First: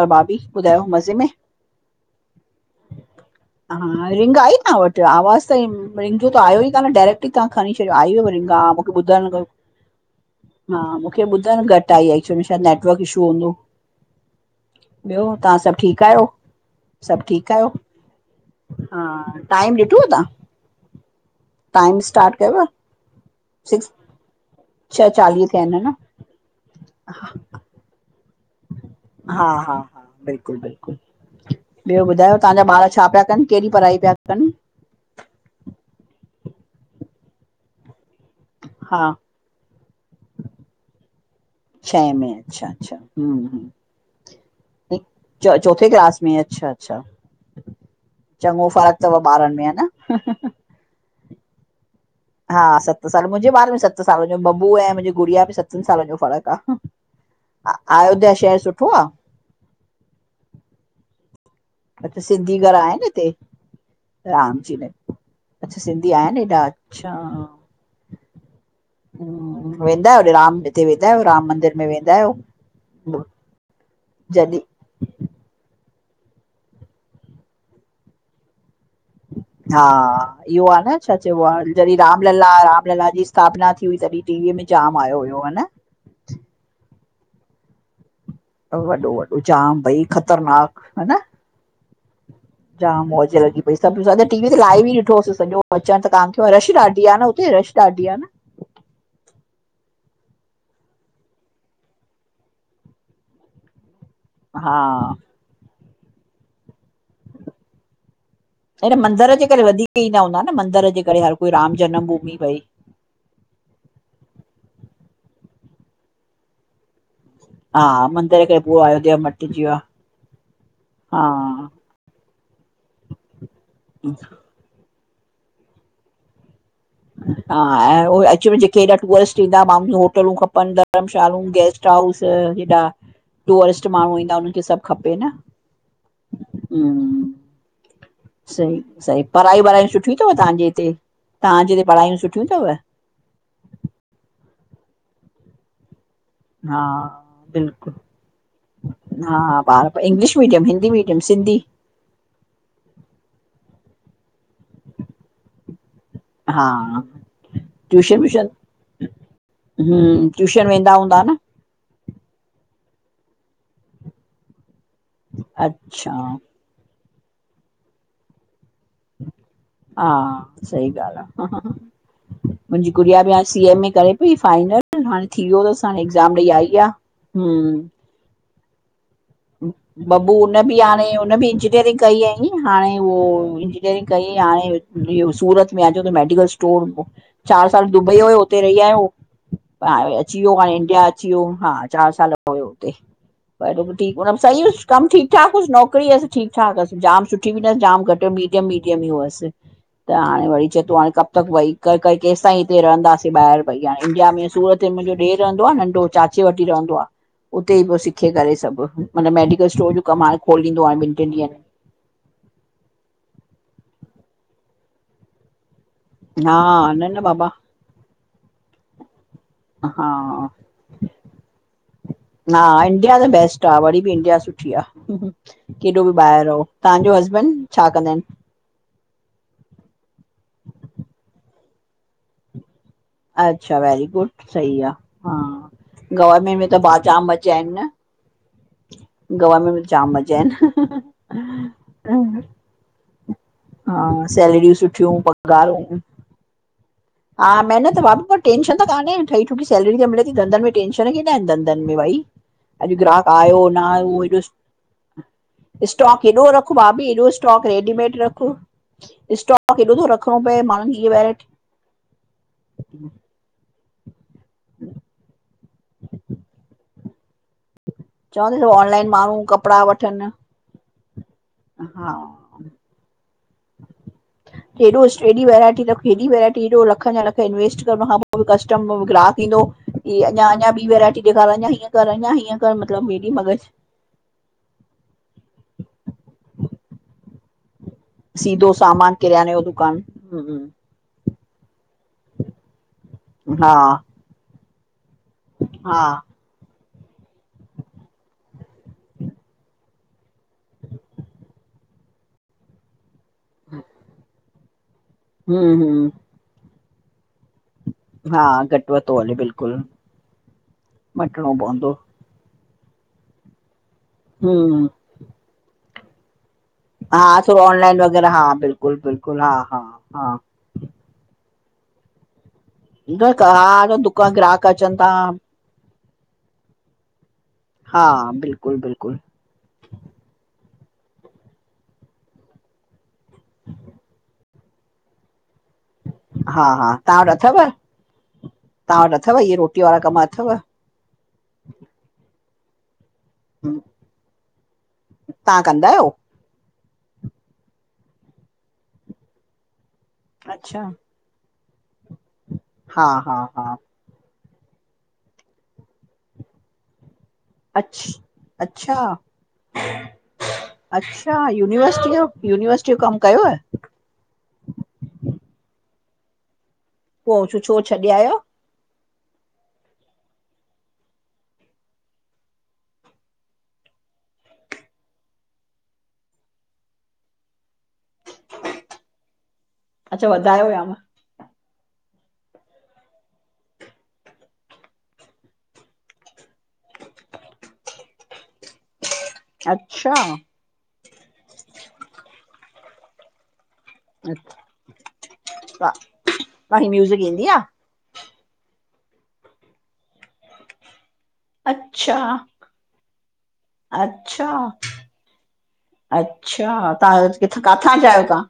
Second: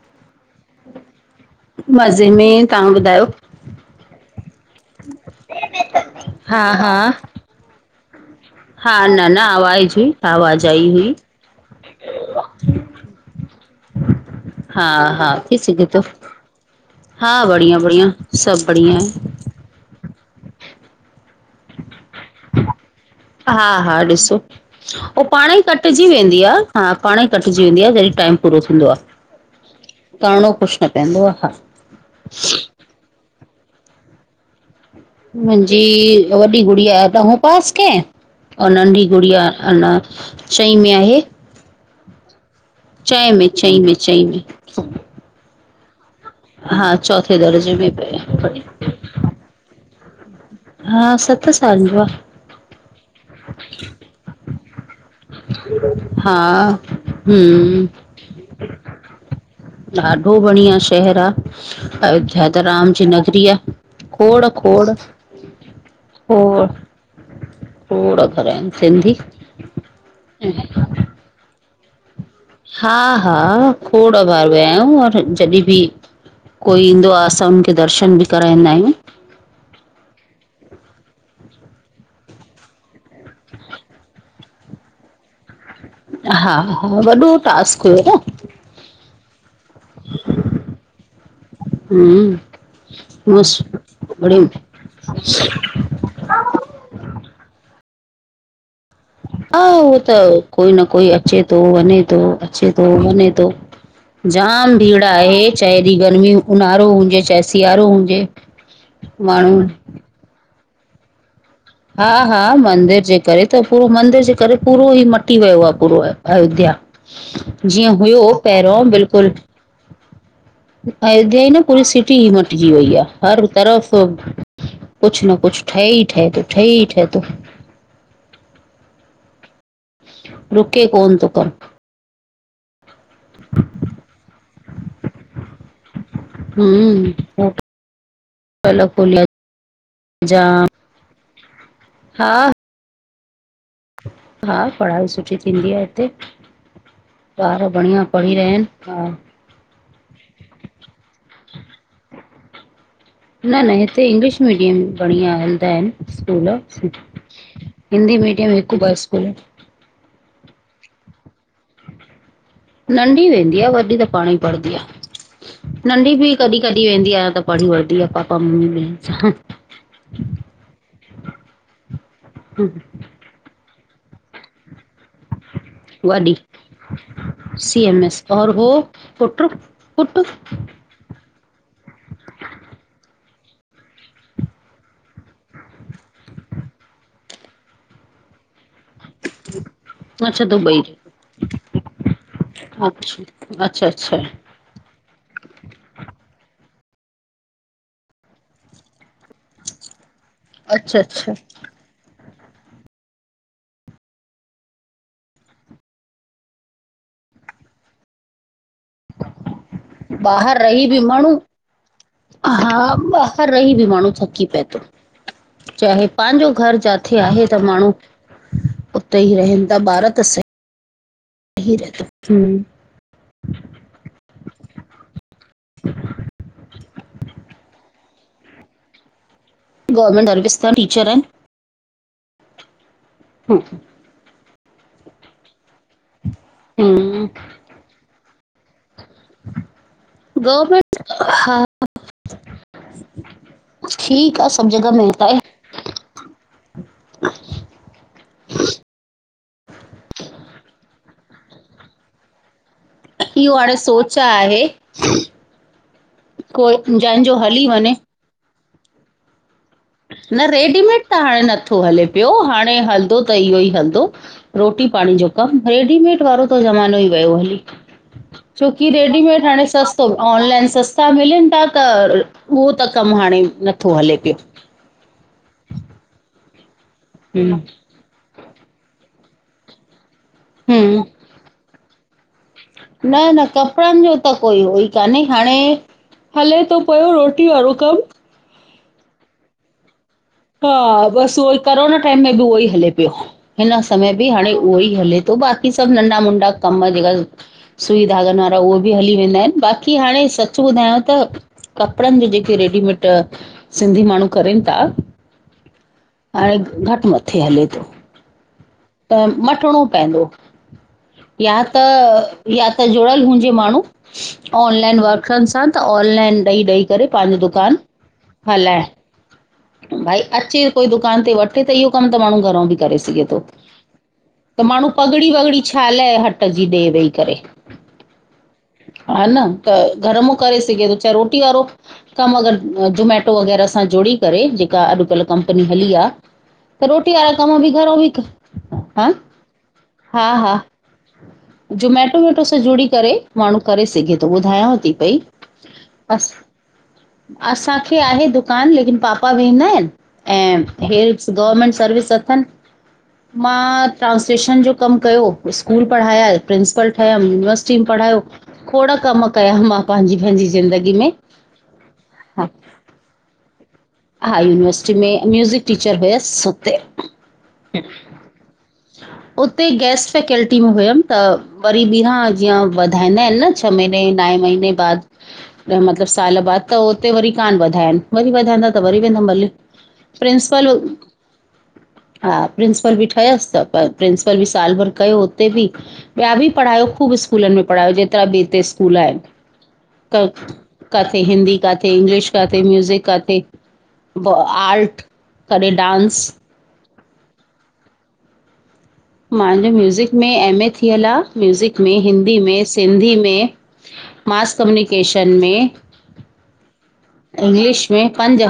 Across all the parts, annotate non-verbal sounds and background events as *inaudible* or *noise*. अ भाभी, ॿुधायो मज़े में? मज़े में। तव्हां ॿुधायो? हां, रिंग आई तव्हां वटि? आवाज़ त रिंग त आयो ई हा कान? हा डायरेक्ट ई तव्हां खणी छॾियो। आई हुयोविंग हां, मूंखे हा न न ॿुधणु, आवाज़ हुई आवाज़ हां, आई हुई मूंखे ॿुधणु घटि आई। एक्चुली में छा, नेटवर्क इशू हूंदो। हा ॿियो, हा तव्हां सभ ठीक आहियो? सभ ठीक, बढड़िया-बढड़िया सभ बढड़ि आहे। टाइम ॾिठो आहे तव्हां? टाइम स्टार्ट कयव? सिक्स हां-हां, ॾिसो। छह उ चालीह पाण थिया ई आहिनि न कटजी वेंदी आहे। हां, पाण ई कटजी। कटजी वादी आहे। जड़ी टम पो थी आहे। हा हा हा करणो ख़ु न बिल्कुलु कुछ न बिल्कुलु पवंदो आहे। हां, ॿियो ॿुधायो, तव्हांजा ॿार छा पिया कनि? कहिड़ी पढ़ाई पिया कनि? मुंहिंजी वॾी गुड़िया डह पास केयो, हा नंढी गुड़िया अण चई में आहे। छह में अच्छा-अच्छा, चएं में हम्म चईं में चईं में चोथे क्लास हा अच्छा-अच्छा, चौथे दर्जे में पए चङो फर्कु अथव बारनि में? ह न? *unintelligible* हां, सत साल जो आहे। हां, सत साल, मुंहिंजे बारे में सत साल, मुंहिंज बबू ऐं मुंहिंजी गुड़िया सतनि सालनि जो हा फ़र्क़ आहे। हम्म अयोध्या शहर सुठो आहे? ॾाढो बढ़िया शहर आहे। अच्छा अयोध्या सिंधी त घर राम आहिनि जी हिते नगरी आहे। रामजी में खोड़-खोड़, अच्छा सिंधी आहिन ऐॾा, अच्छा। खोड़ घर आहिनि सिंधी वेंदा आहियो राम हिते, वेंदा आहियो राम मंदिर में वेंदा आहियो। हां-हां, खोड़ा बार जॾहिं वया आहियूं, और जॾहिं बि कोई ईंदो आहे। असां उनखे दर्शन भी कराईंदा आहियूं। हा, इहो आ न छा चइबो आ, जॾहिं रामलला रामलला जी स्थापना थी हुई तॾिं। टीवीअ में जाम आयो हुयो हा न। हा -हा, वॾो टास्क हुयो न। वॾो -वॾो जाम भई ख़तरनाक, हा न। हम्म जाम मौज लॻी पई मस्त सब सॼो टीवी ते बढ़िया लाइव ई ॾिठोसे सॼो। अच्छा त कान थियो आ, रश ॾाढी आ न हुते रश ॾाढी आ न। हा उहो त कोई न कोई अचे तो वञे तो अचे तो वञे तो। जाम भीड़ हा आहे, चाहे हेॾि गर्मी, ऊन्हारो हुजे, चाहे सियारो हुजे। हिन मंदिर जे माण्हू करे वधीक ईंदा हूंदा न मंदिर जे करे हर कोई राम जनम हा भूमि -हा भई मंदिर जे करे त पूरो मंदिर जे करे पूरो ई मटी वयो आ पूरो अयोध्या। हा जीअं हुयो मंदर जे करे पहिरियों पूरो अयोध्या बिल्कुल मटिजी वियो आ अयोध्या ई न पूरी सिटी ई मटिंजी वई आ हर तरफ़, कुछ न कुछ ठहे ई ठहेतो, ठहे ई ठहेतो। हा ऐं उ अच वञ जेके हेॾा टूरिस्ट ईंदा माणुनि जी होटलूं खपन रुके कोन थो धर्मशालूं कम गेस्ट टा्उजर हेॾा, टूरिस्ट माणु ईंदा उन्हनि खे सभ खपे न। हम्म सही होटल -सही, खुलिया पढ़ाई वढ़ायूं सुठियूं तव तव्हांजे जाम हिते तव्हांजे हिते पढ़ायूं हा सुठियूं तव? हा पढ़ाई सुठी थींदी आ हिते। हा ॿार बिल्कुलु बढ़िया पढ़ी रहिया आहिनि, हा। हा ॿार English medium, Hindi medium, Sindhi, न -न हिते इंग्लिश मिडियम बढ़िया हलंदाइन। स्कूल हा हिंदी मीडियम हिक ॿ स्कूल इन। हूं- टूयूशन वेंदा हूंदा न? नंढी वेंदी आ, वॾी त पाण ई पढदी आ, अच्छा नंढी भी कॾिं कॾी वेंदी आ त पढ़ी वठदी आ पापा मम्मी में, हा, सही ॻाल्ह आ, हा। मुहिंजी गुड़िया बि हाणे सी ए में करे पई फाइनल, हाणे थी वियो तस। हाणे वॾी एग्ज़ाम ॾई आई आ, हुं और वो? पुट्र, बबू उन बि आणे, हुन बि इंजीनियरिंग कई आई नी हाणे, उहो इंजीनियरिंग कई हाणे इहो सूरत में अॼु त मेडिकल स् टोर हो, चार साल दुबई होयो हुते रही आयो, हाणे अची अच्छा वयो, हाणे दुबई इंडिया अची वियो, हा चार साल पढियो हुते अच्छा पर अच्छा अच्छा ठीकु हुन सही हुयस कम ठीक ठाक हुयुस, नौकिरी अस ठीक ठाक हस जाम सुठी भी न जाम घटि मीडियम मीडियम हुअस। त हाणे वरी चए तो अच्छा हाणे कब अच्छा तक वई, करे -करे केसिताईं हिते रहंदासीं, ॿाहिर भईया हाणे इंडिया में सूरत में मुहिंजो ॾेर रहंदो आ नंढो चाचे वट ही रहंदो आ। उते ई पो सीखे करे सभ, माना मेडिकल स्टोर जो कम हाणे ॿाहिरि खोलींदो रही बि हाणे ॿिन टि्न माण्हू ॾींहंनि में। हा ॿाहिर रही भी माणु थकी पए तो, चाहे ॾींहंनि में पाहिंजो घर हा न जाथे न आहे बाबा त माणु उते ई रहन हा, रहे थो हा इंडिया द बेस्ट। टा वरी भी इंडिया सुठी आ, केॾो भी ॿाहिर रहो, तव्हांजो हसबैंड छा कंदा आहिन? गवर्नमेंट सर्विस तन टीचर आहिन। अच्छा वैेरी गुड सही आ, हा गवर्मेंट में त पाण जाम मजा आहिन न गवनर्मेन्ट में जाम मज़ा आहिन। ठीक आ, सभु जगह मिलता है। ग *unintelligible* हा महिनत भाभी टेंशन त कान्हे, ठही ठुकी सैलरी त मिले थी, धंधनि में टेंशन केॾा आहिन धंदनि में भाई अॼु ग्राहक इहो आयो हाणे न आयो सोच उहोई आहे ॾिसु स्टाॅक एॾो रख, कोई भाभी एॾो जंहिंजो स्टाॅक हली वञे रेडीमेड रख स्टाॅक। न रेडीमेड त हाणे नथो हले पियो हाणे हलदो त इहो ई हलदो रोटी पाणी जो कमु, रेडीमेड वारो त ज़मानो ई वियो हली चवंदसि छोकी ऑनलाइन माण्हू रेडीमेड हाणे कपिड़ा सस्तो वठनि ऑनलाइन सस् ता मिलनि ता, त हा उहो त कमु हाणे नथो हले पियो। हेॾो स्टृएस, हेॾी वैरायटी रख हेॾी वैरायटी हेॾो लखन जा लख हम्म इन्वेस्ट कर हुन खां पो कस्टम ग्राहक ईंदो की अञा अञा ॿी वैरायटी ॾेखार, अञा हीअं कर अञा हीअं कर मतिलबु हेॾी न-न मगज कपड़नि जो त कोई हो ई कान्हे हाणे हले तो पयो रोटी वारो कमु। सीधो सामान, किरयाने जो दुकान। हम्म हा हम्म बसि उहो ई कोरोना टाइम में बि उहो ई हले पियो। हा हिन समय बि हाणे उहोई हले तो बाक़ी सभु हा नंढा, मुंडा कम जेका सुई धागनि वारा उहे बि हली वेंदा आहिन। बाक़ी हाणे सच ॿुधायां त कपिड़नि जे जेके रेडीमेट सिंधी माण्हूं करेन ता हं हं हाणे घटि मथे हले थो। हा घट। त मटिणो पयंदो मटिणो या त पवंदो या त जुड़ियल हुंजे माण्हूं, हम्म ऑनलाइन वर्कनि सां त, ऑनलाइन ॾई ॾई करे हा पांजो थोरो दुकान ऑनलाइन वग़ैरह हा हलाए, बिल्कुलु बिल्कुलु हा हा भाई हा अची कोई दुकान ते वठे त इहो कमु त माण्हूं घरउं में बि करे सघे तो। सार दुक ग्र *unintelligible* त माण्हूं पगड़ी, वगड़ी छालाए हट जी ॾे वेही करे। हा, बिल्कुलु बिल्कुलु। हा न त घर मां करे सघे थो चाहे रोटी वारो कमु अगरि जोमैटो वग़ैरह सां जुड़ी करे, जेका अॼुकल्ह कंपनी हली आ, त रोटी वारा कम बि घराऊं बि तां हा वटि अथव, इहे रोटीअ वारा कम अथव? जुमेटो वैटो सां जुड़ी करे माण्हूं हम्म, करे सघे थो ॿुधायांव थी पई तव्हां कंदा आहियो बस। असांखे आहे दुकानु लेकिन पापा वेंदा आहिन ऐं अच्छा हेर गवर्मेंट सर्विस अथनि। हा हा हा मां ट्रांसलेशन जो कमु कयो, स्कूल पढ़ाया, प्रिंसिपल ठहियमि युनिवर्स टी अछ पढ़ायो। खोड़ अच्छा कम कया मां पांजी पंहिंजी ज़िंदगी में। अच्छा यूनिवर्सिटी जो हा यूनिवर्सिटी जो कमु कयोव? हा, यूनिवर्सिटी में म्यूज़िक टीचर हुयसि हुते। पो छ छो छॾे आयव? हुते गैस्ट फैकल्टी में हुयमि त वरी ॿीहां जीअं वधाईंदा आहिन न छह महीने, नाए महीने बाद त मतिलबु साल बाद त उते वरी कान वधायनि, वरी वधाईंदा त वरी वेंदमि भले। अच्छा प्रिंसिपल वधायो याम हां प्रिंसिप प्रपल बि ठयसि त पर प्रिंसिपल बि साल भर कयो हुते बि। ॿिया बि पढ़ायो ख़ूब स्कूलनि में पढ़ायो जेतिरा ॿ हिते स्कूल आहिनि। अच्छा काथे हिंदी, काथे इंग्लिश, काथे म्यूज़िक काथे पो आर्ट, कॾहिं डांस। मांखे म्यूज़िक ईंदी आ। मांजो म्यूज़िक में एम ए थियल आ। आहे म्यूज़िक में, अच्छा हिंदी में, सिंधी में, अच्छा मास कम्युनिकेशन में। अच्छा! तव्हां किथ, काथां जा आयो तव्हां?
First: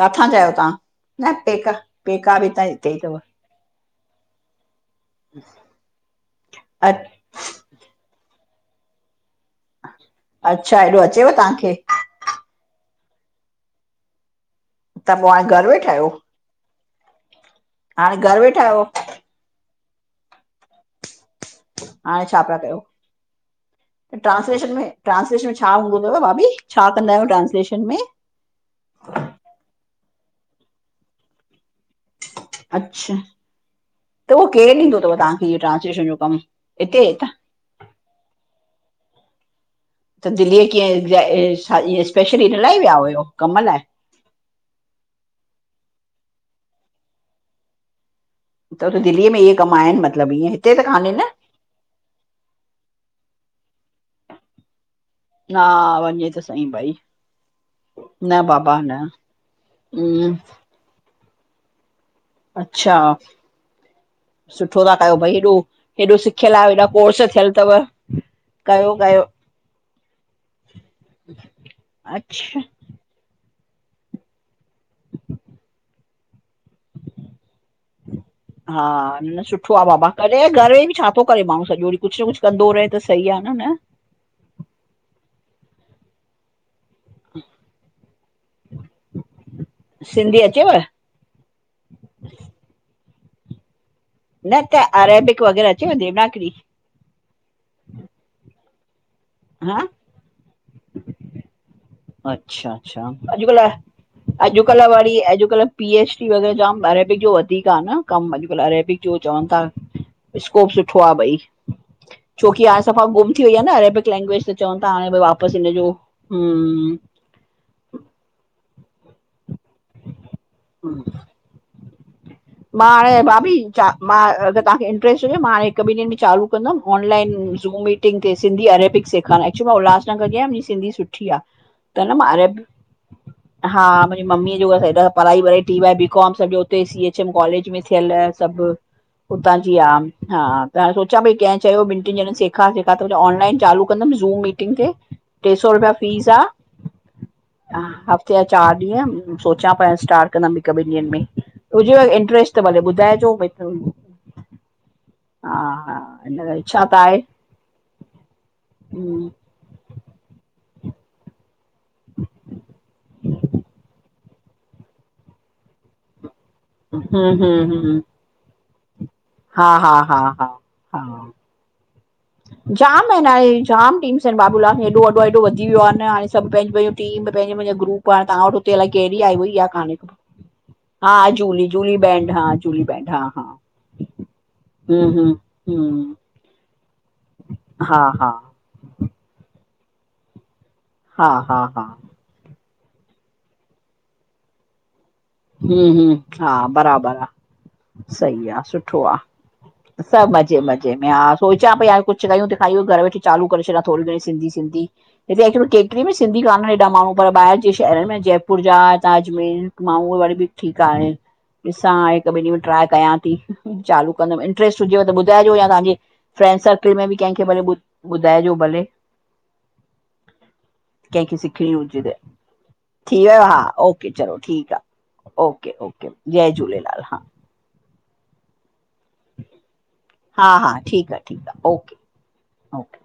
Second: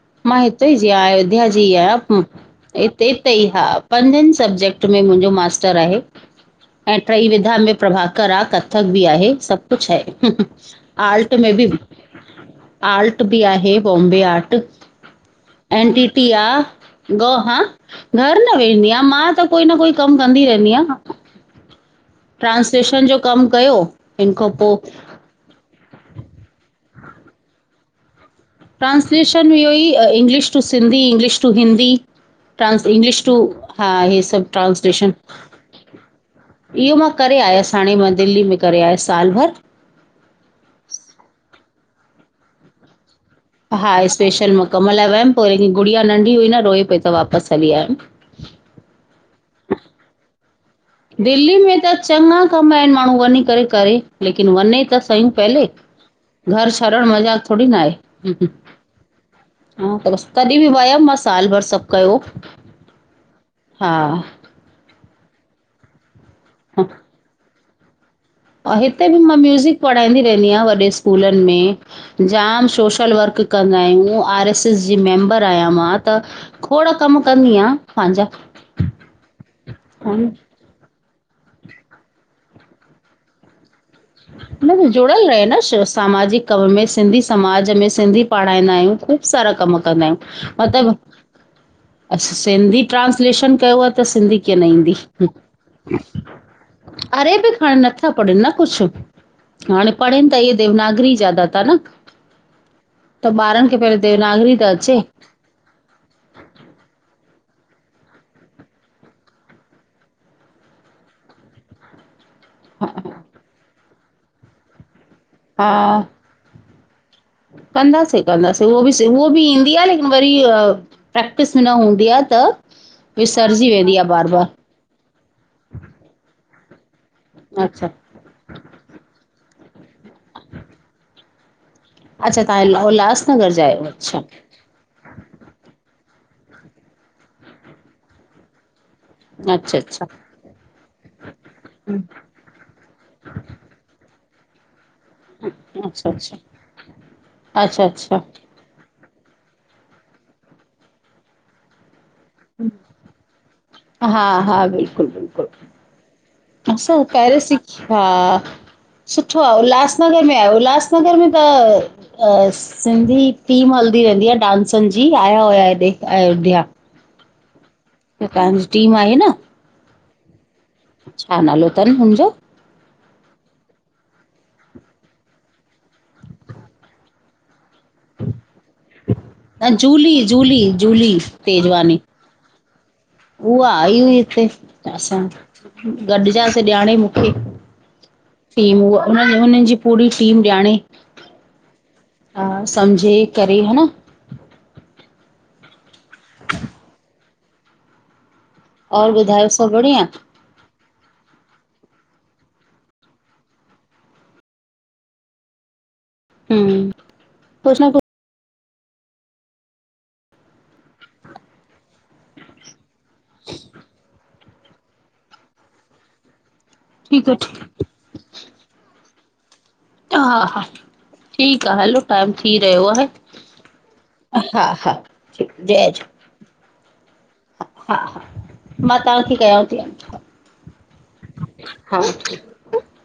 काथां मा जा आहियो तव्हां हिते जी न अयोध्या जी पेका आहियां पेका बि त हिते इत अथव ई हा पंजनि सब्जेक्ट में मुंहिंजो मास्टर आहे अ ऐं ट्रीई विधा में प्रभाकर आहे कथक बि आहे सब कुछ आहे अच्छा हेॾो अचेव आर्ट में बि तव्हांखे आर्ट बि आहे बॉम्बे आर्ट। त पोइ हाणे घरु वेठा एन आहियो टी टी आ ह, हाणे घर घरु न वेठा आहियो वेंदी आहियां मां त कोई न कोई कम कंदी रहंदी आहि हाणे छा पिया कयो ट्रांसलेशन जो कम कयो हिन खां पो ट्रांसलेशन में छा हूंदो तव भाभी छा कंदा आहियूं ट्रांस्लेशन में? ट्रांस्लेशन में इहो, ई English to Sindhi, English to Hindi. *inaudible* Trans English to हा इहे त सब उहो केरु ॾींदो ट्रांसलेशन अथव तव्हांखे इहो ट्रांस्लेशन जो कमु इहो हिते मां त करे आयसि। हाणे, मा दिलली में करे आयस साल भर। त दिल्लीअ कीअं ए स्पेसियली इन लाइ ही विया हुयुव? हा स्पेशल मां कम लाइ वयमि पो वरी गुड़िया नंढी हुई न रोई पई त वापसि हली आयमि। उत दिल्ली में ईहे कम आहिनि मतलब ईअएं? दिल्ली में त चंॻा कम आहिनि माण्हू वञी करे, करे लेकिन वञे त कयु पहले न वञे त सही घर भई छॾण मज़ाक थोडी न आहे। न बाबा न हम्म त बस हम्म तॾहिं बि वयमि मां साल भर सब कयो। अच्छा हा सुठो था कयो भाई हेॾो हेॾो सि खियल आहियो, ऐॾा कोर्स थियल तव। और कयो हिते बि कयो मां म्यूज़िक पढ़ाईंदी रहंदी आहियां वॾे स्कूलनि में अच्छा जाम सोशल वर्क कंदा आहियूं आर एस एस जी मैबर आहियां मां त खोड कम कनी आया, पांजा। हा न सुठो आ, बाबा कॾ घर छा थो करे माण्हू सॼो ॾिहं कुछ न कुछ कंदो रहे त सही आ न। न-न जुड़्यल रहे न सामाजिक कम में सिंधी समाज में सिंधी पढ़ाईंदा आहियूं ख़ूब सारा कम कंदा सिंधी आहियूं अचेव मतलब असां सिंधी ट्रांस्लेशन कयो आ त सिंधी कीअं न त ईंदी, अरेबिक वग़ैरह अचेव देवनागरी अरेबिक हाणे नथा पढ़न न कुछ। हा हाणे पढ़नि त इहा देवनागरी ज्यादा ता न। अच्छा अच्छा, त ॿारनि खे पहिरियों अॼुकल्ह देवनागरी त अॼुकल्ह अचे वरी अॼुकल्ह पी एच डी जाम अरेबिक जो वधीक आ न कम अॼुकल्ह अरेबिक जो चवनि ता। स्कोप सुठो आ भाई। छोकी हाणे सफ़ा गुम थी वई आ न अरेबिक लेंंग्वेज त चवनि था हाणे भाई वापसि हा इन जो *inaudible* कंदासीं, कंदासीं उहो बि उहो बि ईंदी आ लेकिन वरी प्रैक्ट क़िस्त न हूंदी आ त मां हाणे भाभी, विसरजी चा वेंदी आहे मां बार बार अगर तहांखे इंट्रेस्ट हुजे, मां हिक ॿिन ॾींहंन में चालू कंदम। ऑनलाइन, ज़ूम अच्छा मीटिंग ते, सिंधी अरेबिक सेखारण एक्चुली मां उल्हासगर जी आयां, मुंजी सिधी सुठी आ। त न, मां अच्छा अरेबिक, तव्हां उल्हासनगर जा आहियो हा अच्छा मुंजी मम्मीअ जी ॿयो हेॾां पढाई वड़ाई टी, बैक, बी काम, सॼो उते सी, एच, एम कॉलेज में थियल सभ। उतां जी अच्छा आम, अच्छा हा त सोचां पई कंहिं चयो ॿिन ट्रिन ॼणन से सिखां, सिखां त ऑनलाइन चालू कंदम ज़ूम मीटिंग ते। ट्रे सौ रुपया अच्छा फीस आ, अच्छा ह अच्छा अच्छा हफ़्ते हफ़् चार ॾींहं, सोचां पई, स्टार्ट कंदम हिक ॿिन ॾींहन में, हुजेव इंट्रस्ट त भले ॿुधाइजो, भई त, हा हा बिल्कुलु हा बिल्कुलु हा, इछा त आहे। अछा, हम्म सुठो आ, उल्हास उल्हासनगर में आयो, उल्हासनगर में त सिंधी टीम हलदी रहिंदी आ डांस जी, आया हुया हेॾे, अयोध्या। हूं हूं हूं ॿयो, तहांजी टीम आई ही न। हा हा हा हा हा छा, नालो तन हुनजो? जाम एन, हाणे जाम टीम्स एन, बाबूलाल हेॾो वॾो हेॾो वधी व्यो आ न हाणे, सभ पंहिंजो पंहिंजो टीम में, पंहिंजो पहिंजो ग्रुप आ, तहां वठो हिते अलाय केड़ी आई हुई, इहा न कहांणी, जूली, जूली, हा, Julie Julie Julie Tejwani, band हा जूली बैंड हा। हा उहा, आई हुई हिते, हम्म असां हम्म हम्म गॾजासे ॼाणे मुखे। हा हा थीम ऊहा, उन उनजी पूरी टीम ॼाणे। हा हा हा हा, सम्झे करे, हा न। हूं हूं, हा बराबर आ, सही आ, सुठो और आ, ॿुधायो सभु बढ़िया? सभ मजे मज़े में, हा सोचां पई यार कुछ कयूं तहिंखा ईहो घर वेठे चालू करे छॾां थोरी घणी सिधी सिंधी हिते इक्चुली केक्ट्री में सिंधी कानहूं एॾा हम्म माण्हूं, पर ॿाहिर जे कुछ न कुछ शहरन में जयपुर जा, ताजमल मां हू तबियत ठीक आ हाणे, ॾिसां हिक ॿिन ॾींहन में ट्राय कयां ती, चालू कंदम हांणे। इंट्रस्ट हुजेव त ॿुधाइजो, या तहांजे फ्रेंंड सर्किल में बि ठीकु कंहिंखे आहे, भले ॿुधाइजो भले। हा हा कंहिंखे ठीक सिखणी आ हलो, हुजे त टाइम थी रहयो आहे, थी वियो हा ओके चलो हा ठीकु हा ठीकु ओके जय ओके, झूले जय झूलेलाल! हा हा हा, मां तहां खे कयांव ती हाणे। हा हा, ठीक आ, ठीक आ, ओके ओके।